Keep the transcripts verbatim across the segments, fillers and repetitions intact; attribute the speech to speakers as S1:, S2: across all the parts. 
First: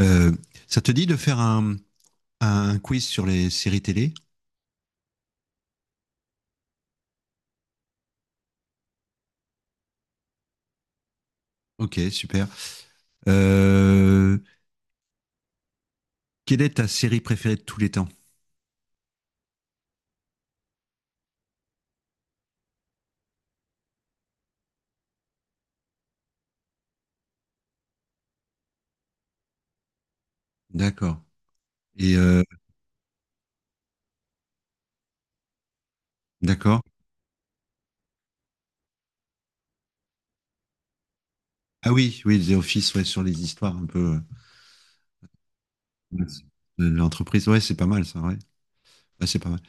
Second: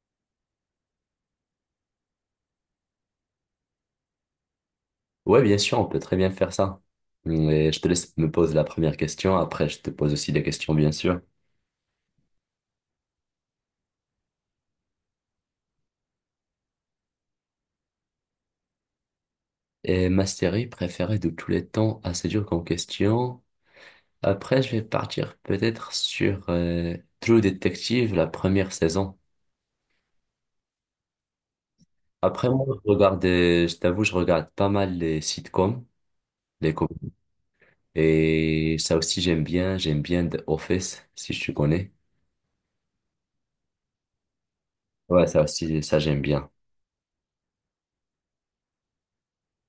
S1: Euh, Ça te dit de faire un, un quiz sur les séries télé?
S2: Ouais, bien sûr, on peut très bien faire ça. Mais je te laisse me poser la première question. Après, je te pose aussi des questions, bien sûr.
S1: Ok, super. Euh, Quelle est ta série préférée de tous les temps?
S2: Et ma série préférée de tous les temps, assez dur comme question. Après, je vais partir peut-être sur euh, True Detective, la première saison.
S1: D'accord. Et euh,
S2: Après, moi, je regarde, euh, je t'avoue, je regarde pas mal les sitcoms, les
S1: d'accord.
S2: com- Et ça aussi, j'aime bien. J'aime bien The Office, si tu
S1: Ah
S2: connais.
S1: oui, oui, The Office, ouais, sur les histoires un peu
S2: Ouais, ça aussi, ça, j'aime
S1: euh,
S2: bien.
S1: de l'entreprise. Ouais, c'est pas mal ça, ouais. Ouais, c'est pas mal.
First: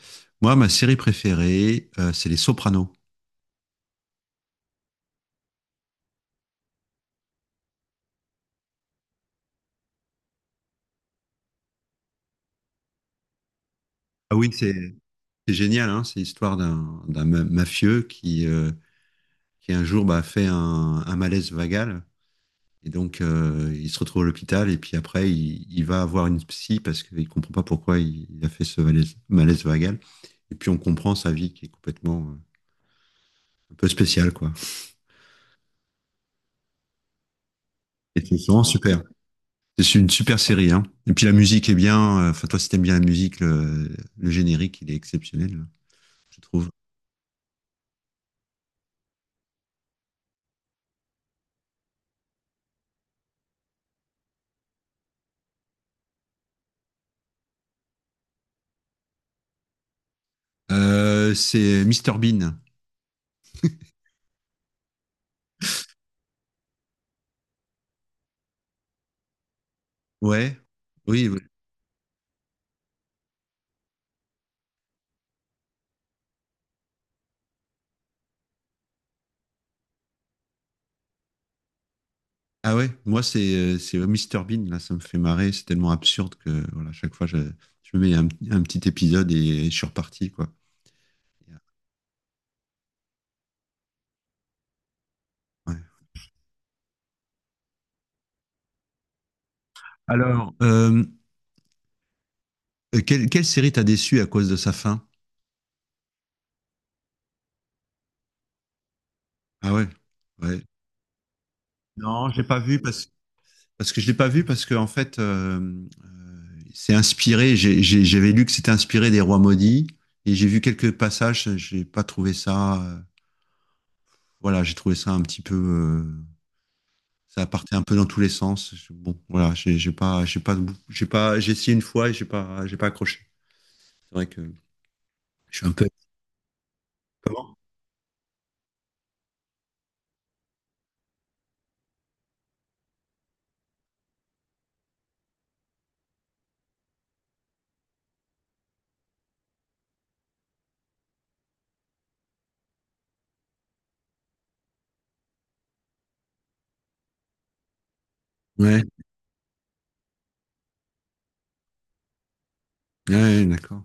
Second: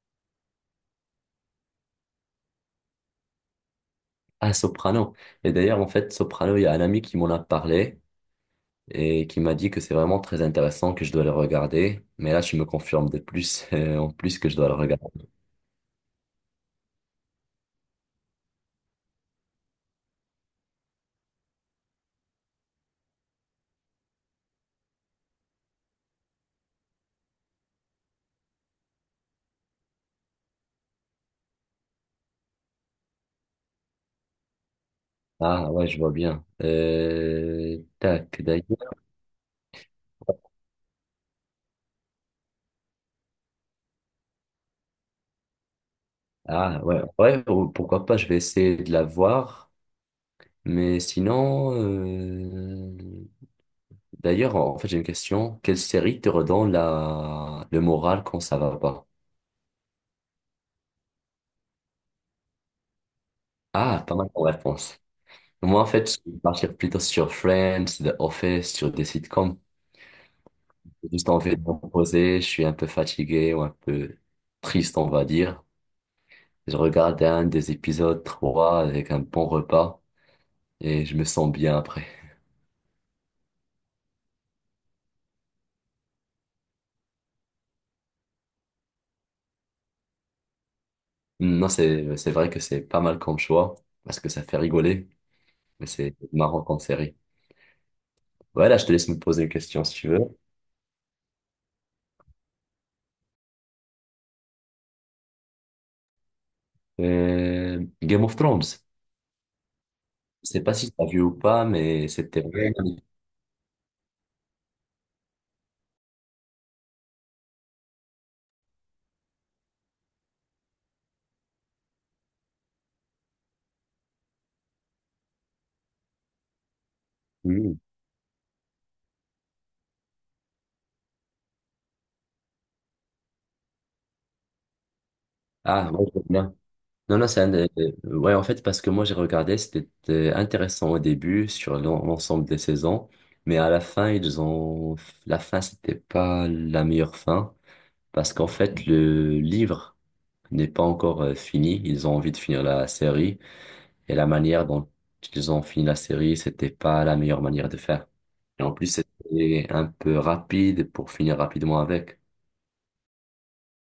S1: Moi, ma série préférée, euh, c'est Les Sopranos.
S2: Ah, Soprano. Et d'ailleurs, en fait, Soprano, il y a un ami qui m'en a parlé. Et qui m'a dit que c'est vraiment très intéressant, que je dois le regarder. Mais là, tu me confirmes de plus, euh, en
S1: Ah
S2: plus
S1: oui,
S2: que je dois le
S1: c'est
S2: regarder.
S1: c'est génial, hein, c'est l'histoire d'un d'un ma- mafieux qui, euh, qui un jour bah, fait un, un malaise vagal. Et donc, euh, il se retrouve à l'hôpital et puis après, il, il va avoir une psy parce qu'il ne comprend pas pourquoi il, il a fait ce malaise, malaise vagal. Et puis, on comprend sa vie qui est complètement euh, un peu spéciale, quoi.
S2: Ah ouais, je vois bien. Euh,
S1: Et
S2: tac,
S1: c'est vraiment
S2: d'ailleurs.
S1: super. C'est une super série, hein. Et puis, la musique est bien. euh, Enfin, toi, si t'aimes bien la musique, le, le générique, il est exceptionnel, je trouve.
S2: Ah ouais, ouais, ou- pourquoi pas, je vais essayer de la voir. Mais sinon, euh, d'ailleurs, en fait, j'ai une question. Quelle série te redonne la... le moral quand ça va pas?
S1: Euh, c'est Mister Bean.
S2: Ah, pas mal comme réponse. Moi, en fait, je vais partir plutôt sur Friends, The Office, sur des sitcoms.
S1: Ouais.
S2: J'ai
S1: Oui,
S2: juste
S1: oui.
S2: envie de me reposer, je suis un peu fatigué ou un peu triste, on va dire. Je regarde un des épisodes trois avec un bon repas et je me sens bien après.
S1: Ah ouais, moi c'est euh, c'est Mister Bean là, ça me fait marrer, c'est tellement absurde que voilà, chaque fois je, je mets un, un petit épisode et, je suis reparti quoi.
S2: Non, c'est, c'est vrai que c'est pas mal comme choix parce que ça fait rigoler,
S1: Ouais.
S2: mais c'est marrant en série. Voilà, je te laisse me poser une question si tu veux.
S1: Alors, euh, quelle, quelle série t'a déçu à cause de sa fin?
S2: Euh, Game of Thrones.
S1: Ah ouais,
S2: Je
S1: ouais.
S2: sais pas si tu as vu ou pas, mais
S1: Non,
S2: c'était
S1: j'ai pas vu
S2: vraiment...
S1: parce parce que je l'ai pas vu parce que en fait euh, euh, c'est inspiré, j'ai- j'ai- j'avais lu que c'était inspiré des Rois maudits, et j'ai vu quelques passages, j'ai pas trouvé ça euh, voilà, j'ai trouvé ça un petit peu euh, ça partait
S2: Mhm.
S1: un peu dans tous les sens. Je- Bon, voilà, j'ai j'ai pas, j'ai pas, j'ai pas, j'ai essayé une fois et j'ai pas, j'ai pas accroché. C'est vrai que je suis un peu.
S2: Ah, moi, je veux bien. Non, non, c'est un
S1: Comment?
S2: des- Ouais, en fait, parce que moi, j'ai regardé, c'était euh, intéressant au début sur l'en- l'ensemble des saisons, mais à la fin, ils ont... La fin, c'était pas la meilleure fin, parce qu'en fait, le livre n'est pas encore euh, fini. Ils ont envie de finir la série, et la manière dont ils ont fini la série, c'était pas la meilleure manière de faire. Et en
S1: Ouais,
S2: plus, c'était un peu rapide pour finir rapidement avec.
S1: ouais, d'accord.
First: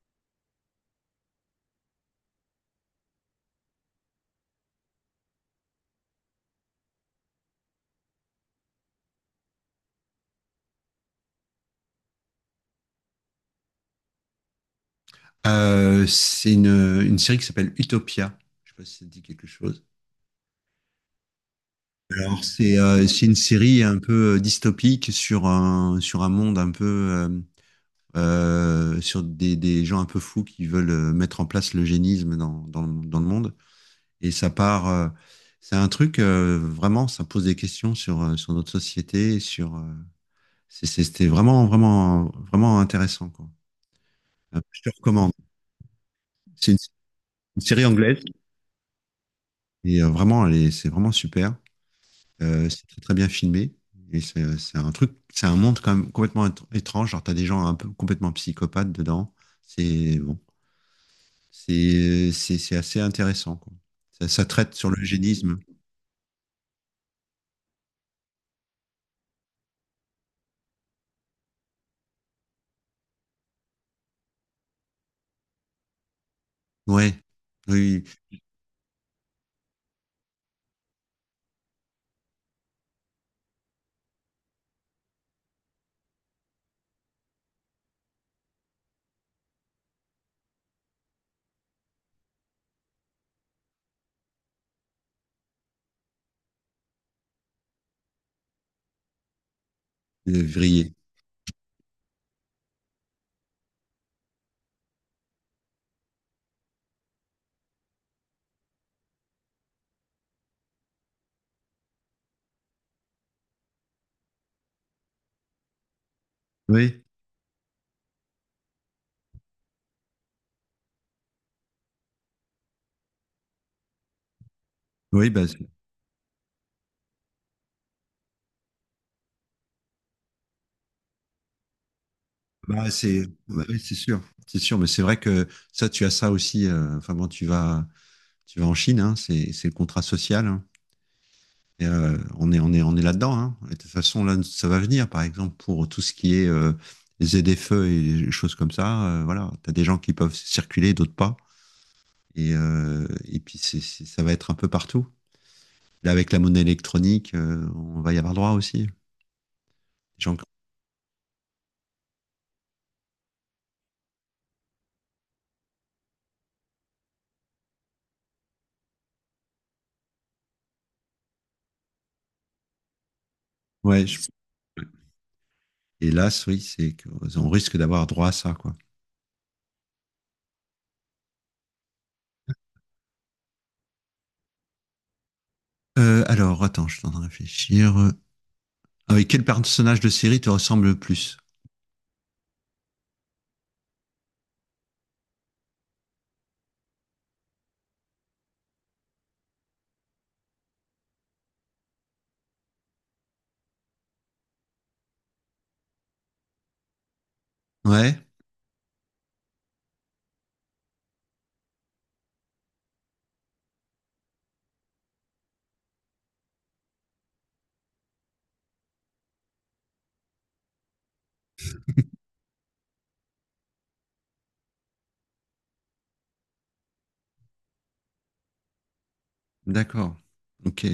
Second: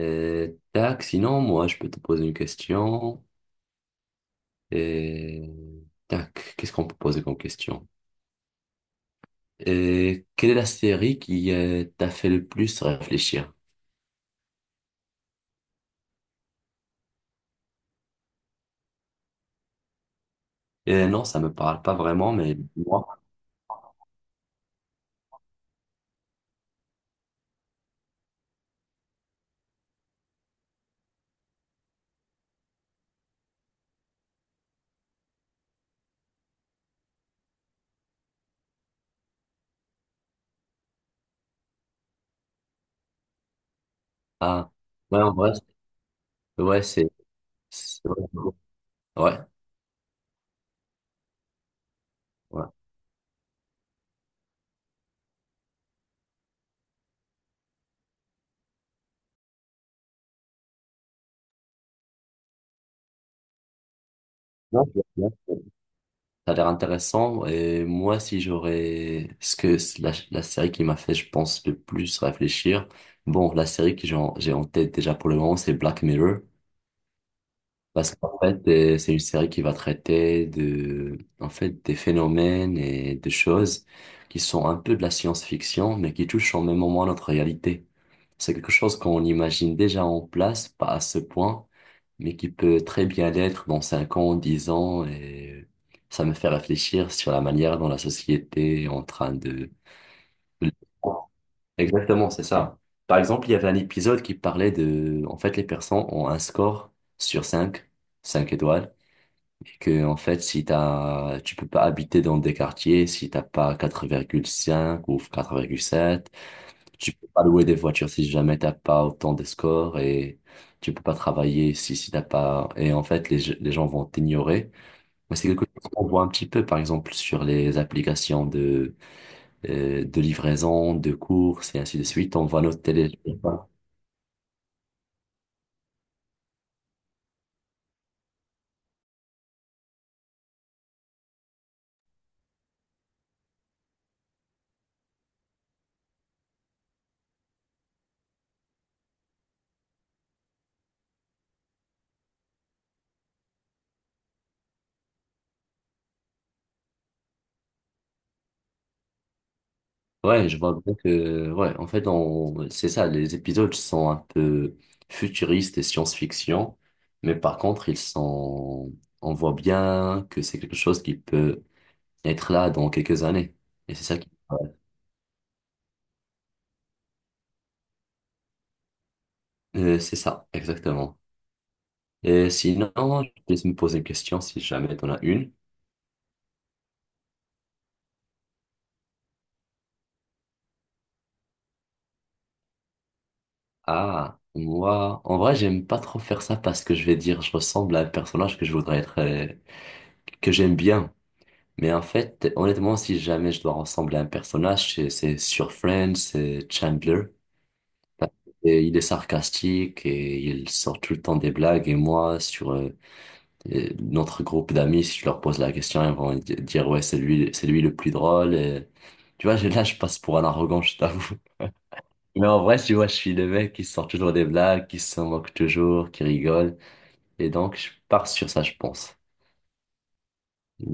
S2: Euh, tac, sinon, moi, je peux te poser une question. Et tac, qu'est-ce qu'on peut poser comme question? Et quelle est la série qui euh, t'a fait le plus réfléchir?
S1: Euh, c'est une, une série qui s'appelle Utopia. Je sais pas si ça te dit quelque chose.
S2: Et non, ça me parle pas vraiment,
S1: Alors,
S2: mais
S1: c'est euh,
S2: moi,
S1: c'est une série un peu euh, dystopique sur un, sur un monde un peu, euh, euh, sur des, des gens un peu fous qui veulent euh, mettre en place l'eugénisme dans, dans, dans le monde. Et ça part. Euh, c'est un truc, euh, vraiment, ça pose des questions sur, euh, sur notre société. Sur, euh, c'est- c'est- c'était vraiment, vraiment, vraiment intéressant, quoi. Euh,
S2: ah,
S1: Je te
S2: ouais,
S1: recommande.
S2: en vrai,
S1: C'est une,
S2: ouais, c'est,
S1: une série
S2: c'est-
S1: anglaise.
S2: ouais,
S1: Et euh, vraiment, elle est- c'est vraiment super.
S2: ouais.
S1: Euh, c'est très, très bien filmé. Et c'est c'est un truc, c'est un monde quand même complètement étr- étrange. Genre, t'as des gens un peu complètement psychopathes dedans. C'est bon, c'est c'est c'est assez intéressant, quoi. Ça, ça traite
S2: Non,
S1: sur
S2: je- non, je-
S1: l'eugénisme.
S2: Ça a l'air intéressant et moi si j'aurais ce que c'est la, la série qui m'a fait je pense le plus réfléchir bon la série que j'ai en j'ai en tête déjà pour le moment c'est Black Mirror.
S1: Ouais, oui,
S2: Parce qu'en fait, euh, c'est une série qui va traiter de, en fait, des phénomènes et des choses qui sont un peu de la science-fiction, mais qui touchent en même moment à notre réalité. C'est quelque chose qu'on imagine déjà en place, pas à ce point, mais qui peut très bien l'être dans cinq ans, dix ans, et ça me fait réfléchir sur la manière dont la société est en train de...
S1: oui, euh, Vrillé.
S2: Exactement, c'est ça. Par exemple, il y avait un épisode qui parlait de, en fait, les personnes ont un score sur cinq, cinq étoiles, et que, en fait, si t'as, tu peux pas habiter dans des quartiers si t'as pas quatre virgule cinq ou quatre virgule sept,
S1: Oui,
S2: tu peux pas louer des voitures si jamais t'as pas autant de scores, et tu peux pas travailler si, si t'as pas, et en fait, les, je- les gens vont t'ignorer.
S1: oui,
S2: Mais
S1: bah,
S2: c'est quelque chose qu'on voit un petit peu, par exemple, sur les applications euh, de livraison, de courses et ainsi de suite. On voit notre
S1: Bah,
S2: télé.
S1: c'est
S2: Je sais
S1: bah
S2: pas.
S1: oui, c'est sûr, c'est sûr, mais c'est vrai que ça, tu as ça aussi. Euh, enfin, quand tu vas, tu vas en Chine, hein, c'est c'est le contrat social, hein. Et, euh, on est, on est, on est là-dedans, hein. Et de toute façon, là, ça va venir. Par exemple, pour tout ce qui est euh, les feux et les choses comme ça, euh, voilà, tu as des gens qui peuvent circuler, d'autres pas. Et, euh, et puis, c'est, c'est- ça va être un peu partout. Là, avec la monnaie électronique, euh, on va y avoir droit aussi. Les gens...
S2: Ouais, je vois bien que, ouais, en fait, on, c'est ça, les épisodes sont un peu futuristes et science-fiction, mais par contre, ils sont, on voit bien que c'est quelque chose qui peut être là dans quelques années. Et c'est
S1: Ouais,
S2: ça
S1: je-
S2: qui, ouais,
S1: hélas, oui, c'est qu'on risque d'avoir droit à ça, quoi.
S2: euh, c'est ça, exactement. Et sinon, je vais me poser une question si jamais t'en as une.
S1: Euh, alors, attends, je suis en train de réfléchir. Ah oui, quel personnage de série te ressemble le plus?
S2: Ah, moi, en vrai, j'aime pas trop faire ça parce que je vais dire, je ressemble à un personnage que je voudrais être. Euh, que j'aime bien. Mais en fait, honnêtement, si jamais je dois ressembler à un personnage, c'est c'est sur Friends, c'est Chandler.
S1: Ouais,
S2: Et il est sarcastique et il sort tout le temps des blagues. Et moi, sur euh, euh, notre groupe d'amis, si je leur pose la question, ils vont di- dire, ouais, c'est lui, c'est lui le plus drôle. Et, tu vois, j'ai- là, je passe pour un arrogant, je t'avoue. Mais en vrai, tu vois, je suis le mec qui sort toujours des blagues, qui se moque toujours, qui rigole. Et donc, je pars sur ça, je pense.
S1: d'accord. Ok.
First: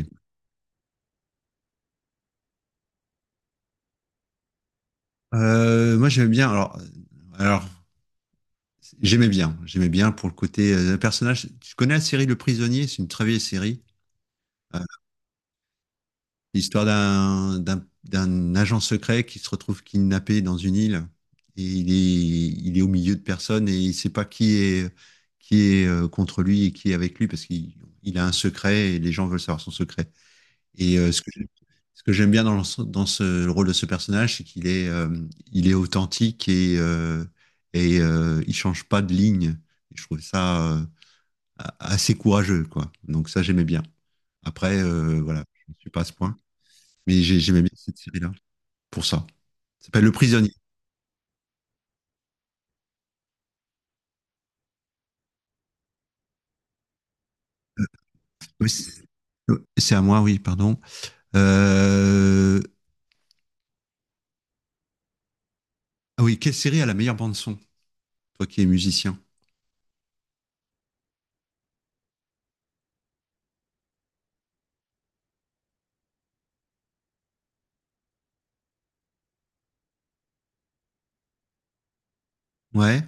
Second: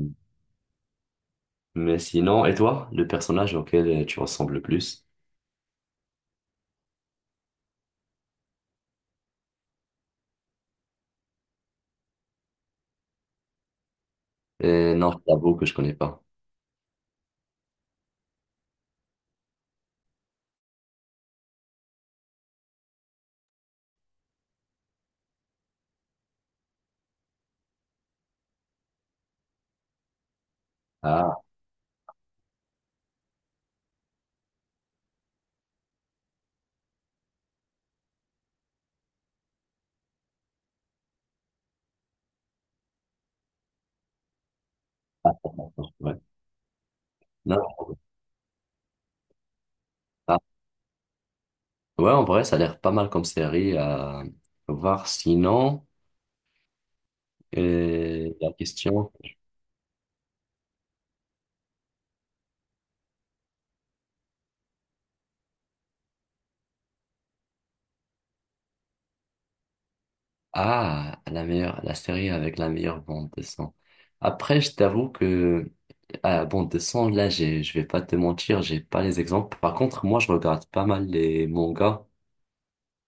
S2: Mais sinon, et toi, le personnage auquel euh, tu ressembles le plus?
S1: Euh, moi, j'aimais bien. Alors, alors, j'aimais bien. J'aimais bien pour le côté euh, personnage. Tu connais la série Le Prisonnier? C'est une très vieille série. Euh,
S2: Euh, non, je t'avoue que je connais pas.
S1: L'histoire d'un d'un d'un agent secret qui se retrouve kidnappé dans une île, et il est il est au milieu de personnes et il sait pas qui est qui est euh, contre lui et qui est avec lui parce qu'il il a un secret et les gens veulent savoir son secret. Et euh, ce que
S2: Ah,
S1: j'aime- ce que j'aime bien dans, le- dans ce, le rôle de ce personnage, c'est qu'il est, euh, il est authentique et, euh, et euh, il change pas de ligne. Et je trouve ça euh, a- assez courageux, quoi. Donc ça, j'aimais bien. Après, euh, voilà, je
S2: d'accord,
S1: ne suis pas à ce
S2: ouais.
S1: point, mais j'ai- j'aimais bien
S2: Non.
S1: cette série-là pour ça. Ça s'appelle Le
S2: Ah.
S1: Prisonnier.
S2: Ouais, en vrai, ça a l'air pas mal comme série à voir. Sinon, euh, la
S1: Oui, C'est
S2: question.
S1: c'est à moi, oui, pardon. Euh, Ah oui, quelle série a la meilleure bande son, toi qui es musicien?
S2: Ah, la meilleure, la série avec la meilleure bande de son. Après, je t'avoue que à bande de son, là, j'ai, je vais pas te mentir, j'ai pas les exemples. Par contre, moi, je regarde pas mal les mangas.
S1: Ouais,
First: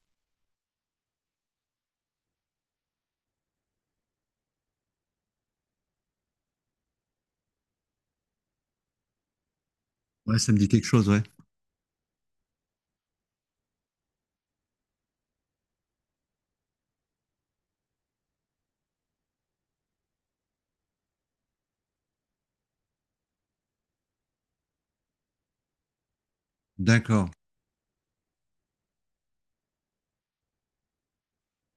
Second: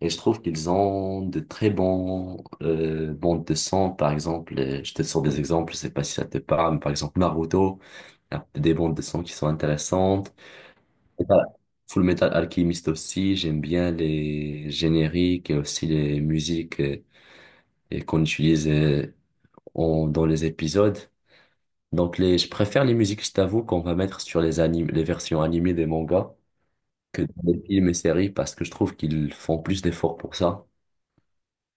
S2: Et je trouve qu'ils ont de très bons euh, bandes de son, par exemple, euh, je te sors des exemples, je sais pas si ça te parle, mais par exemple Naruto, il y a des bandes de son qui sont intéressantes.
S1: ouais, ça me dit quelque chose, ouais.
S2: Et voilà. Full Metal Alchemist aussi, j'aime bien les génériques et aussi les musiques euh, et qu'on utilise euh, en- dans les épisodes. Donc les, je préfère les musiques, je t'avoue, qu'on va mettre sur les animes, les versions animées des mangas que
S1: D'accord.
S2: dans les films et séries parce que je trouve qu'ils font plus d'efforts pour ça.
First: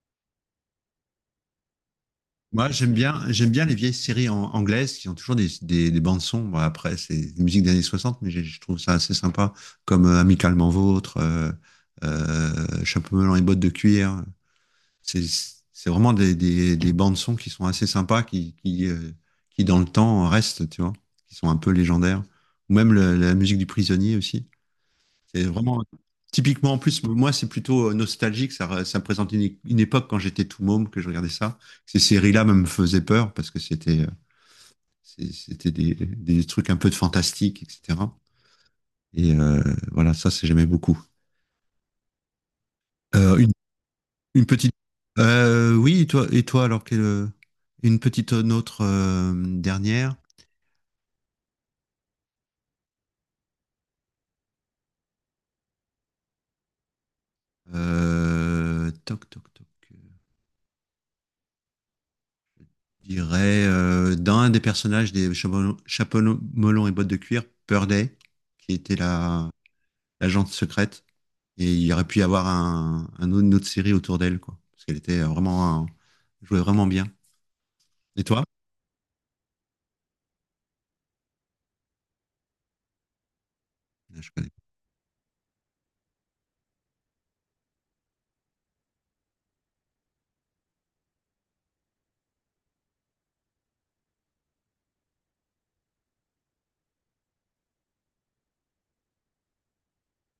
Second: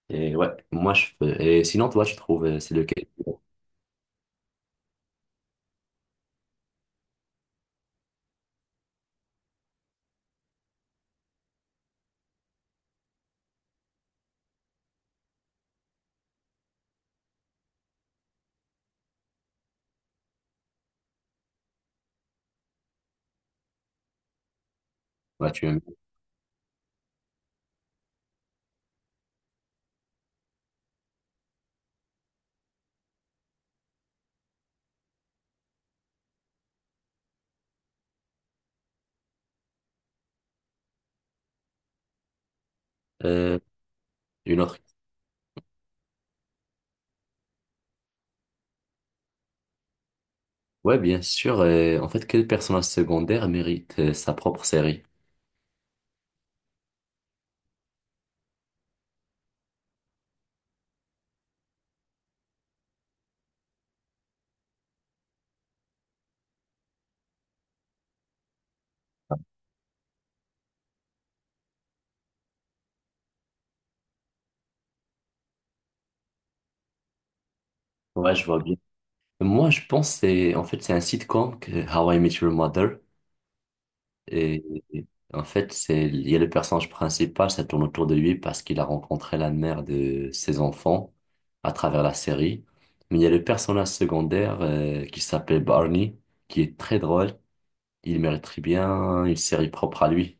S2: Et ouais, moi je fais- Et sinon, toi, tu trouves euh,
S1: Moi,
S2: c'est
S1: j'aime
S2: lequel?
S1: bien, j'aime bien les vieilles séries an- anglaises qui ont toujours des, des, des bandes son. Bon, après, c'est des musiques des années soixante, mais j'ai- je trouve ça assez sympa, comme euh, Amicalement Vôtre, euh, euh, Chapeau melon et bottes de cuir. C'est, c'est vraiment des, des, des bandes son qui sont assez sympas, qui, qui, euh, qui dans le temps restent, tu vois, qui sont un peu légendaires. Ou même le- la musique du prisonnier aussi. C'est
S2: Ouais, tu aimes.
S1: vraiment typiquement en plus, moi c'est plutôt euh, nostalgique, ça, re- ça me présente une, é- une époque quand j'étais tout môme que je regardais ça. Ces séries-là me me faisaient peur parce que c'était euh, c'est- c'était des, des trucs un peu de fantastique, et cetera. Et euh, voilà, ça c'est j'aimais beaucoup. Euh, une,
S2: Euh,
S1: une
S2: une
S1: petite.
S2: autre.
S1: Euh, oui, et toi, et toi alors quelle- euh, une petite euh, autre euh, dernière.
S2: Ouais, bien sûr. Euh, en fait, quel personnage secondaire mérite euh, sa propre série?
S1: Euh, toc toc toc. Je dirais euh, dans un des personnages des Chapeau Chapeau melon et bottes de cuir, Purday, qui était la l'agente secrète. Et il aurait pu y avoir un, un autre- une autre série autour d'elle, quoi. Parce qu'elle était euh, vraiment, un- jouait vraiment bien. Et
S2: Ouais,
S1: toi?
S2: je vois bien. Moi, je pense que c'est en fait c'est un sitcom que How I Met Your Mother
S1: Ah, je connais.
S2: et, et en fait c'est il y a le personnage principal, ça tourne autour de lui parce qu'il a rencontré la mère de ses enfants à travers la série. Mais il y a le personnage secondaire euh, qui s'appelle Barney qui est très drôle. Il mérite très bien une série propre à lui.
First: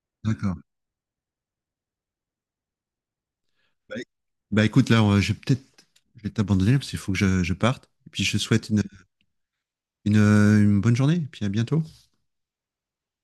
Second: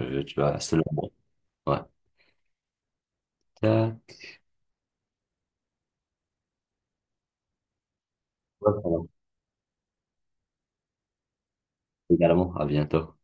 S2: Euh,
S1: Pas.
S2: tu
S1: D'accord.
S2: vas, c'est le bon. Ouais. Euh,
S1: Bah, éc- Bah, écoute, là, on- je vais peut-être, je vais t'abandonner parce qu'il faut que je, je parte. Et puis je te souhaite
S2: ouais,
S1: une,
S2: voilà.
S1: une, une bonne journée. Et puis à bientôt.
S2: Également, à bientôt.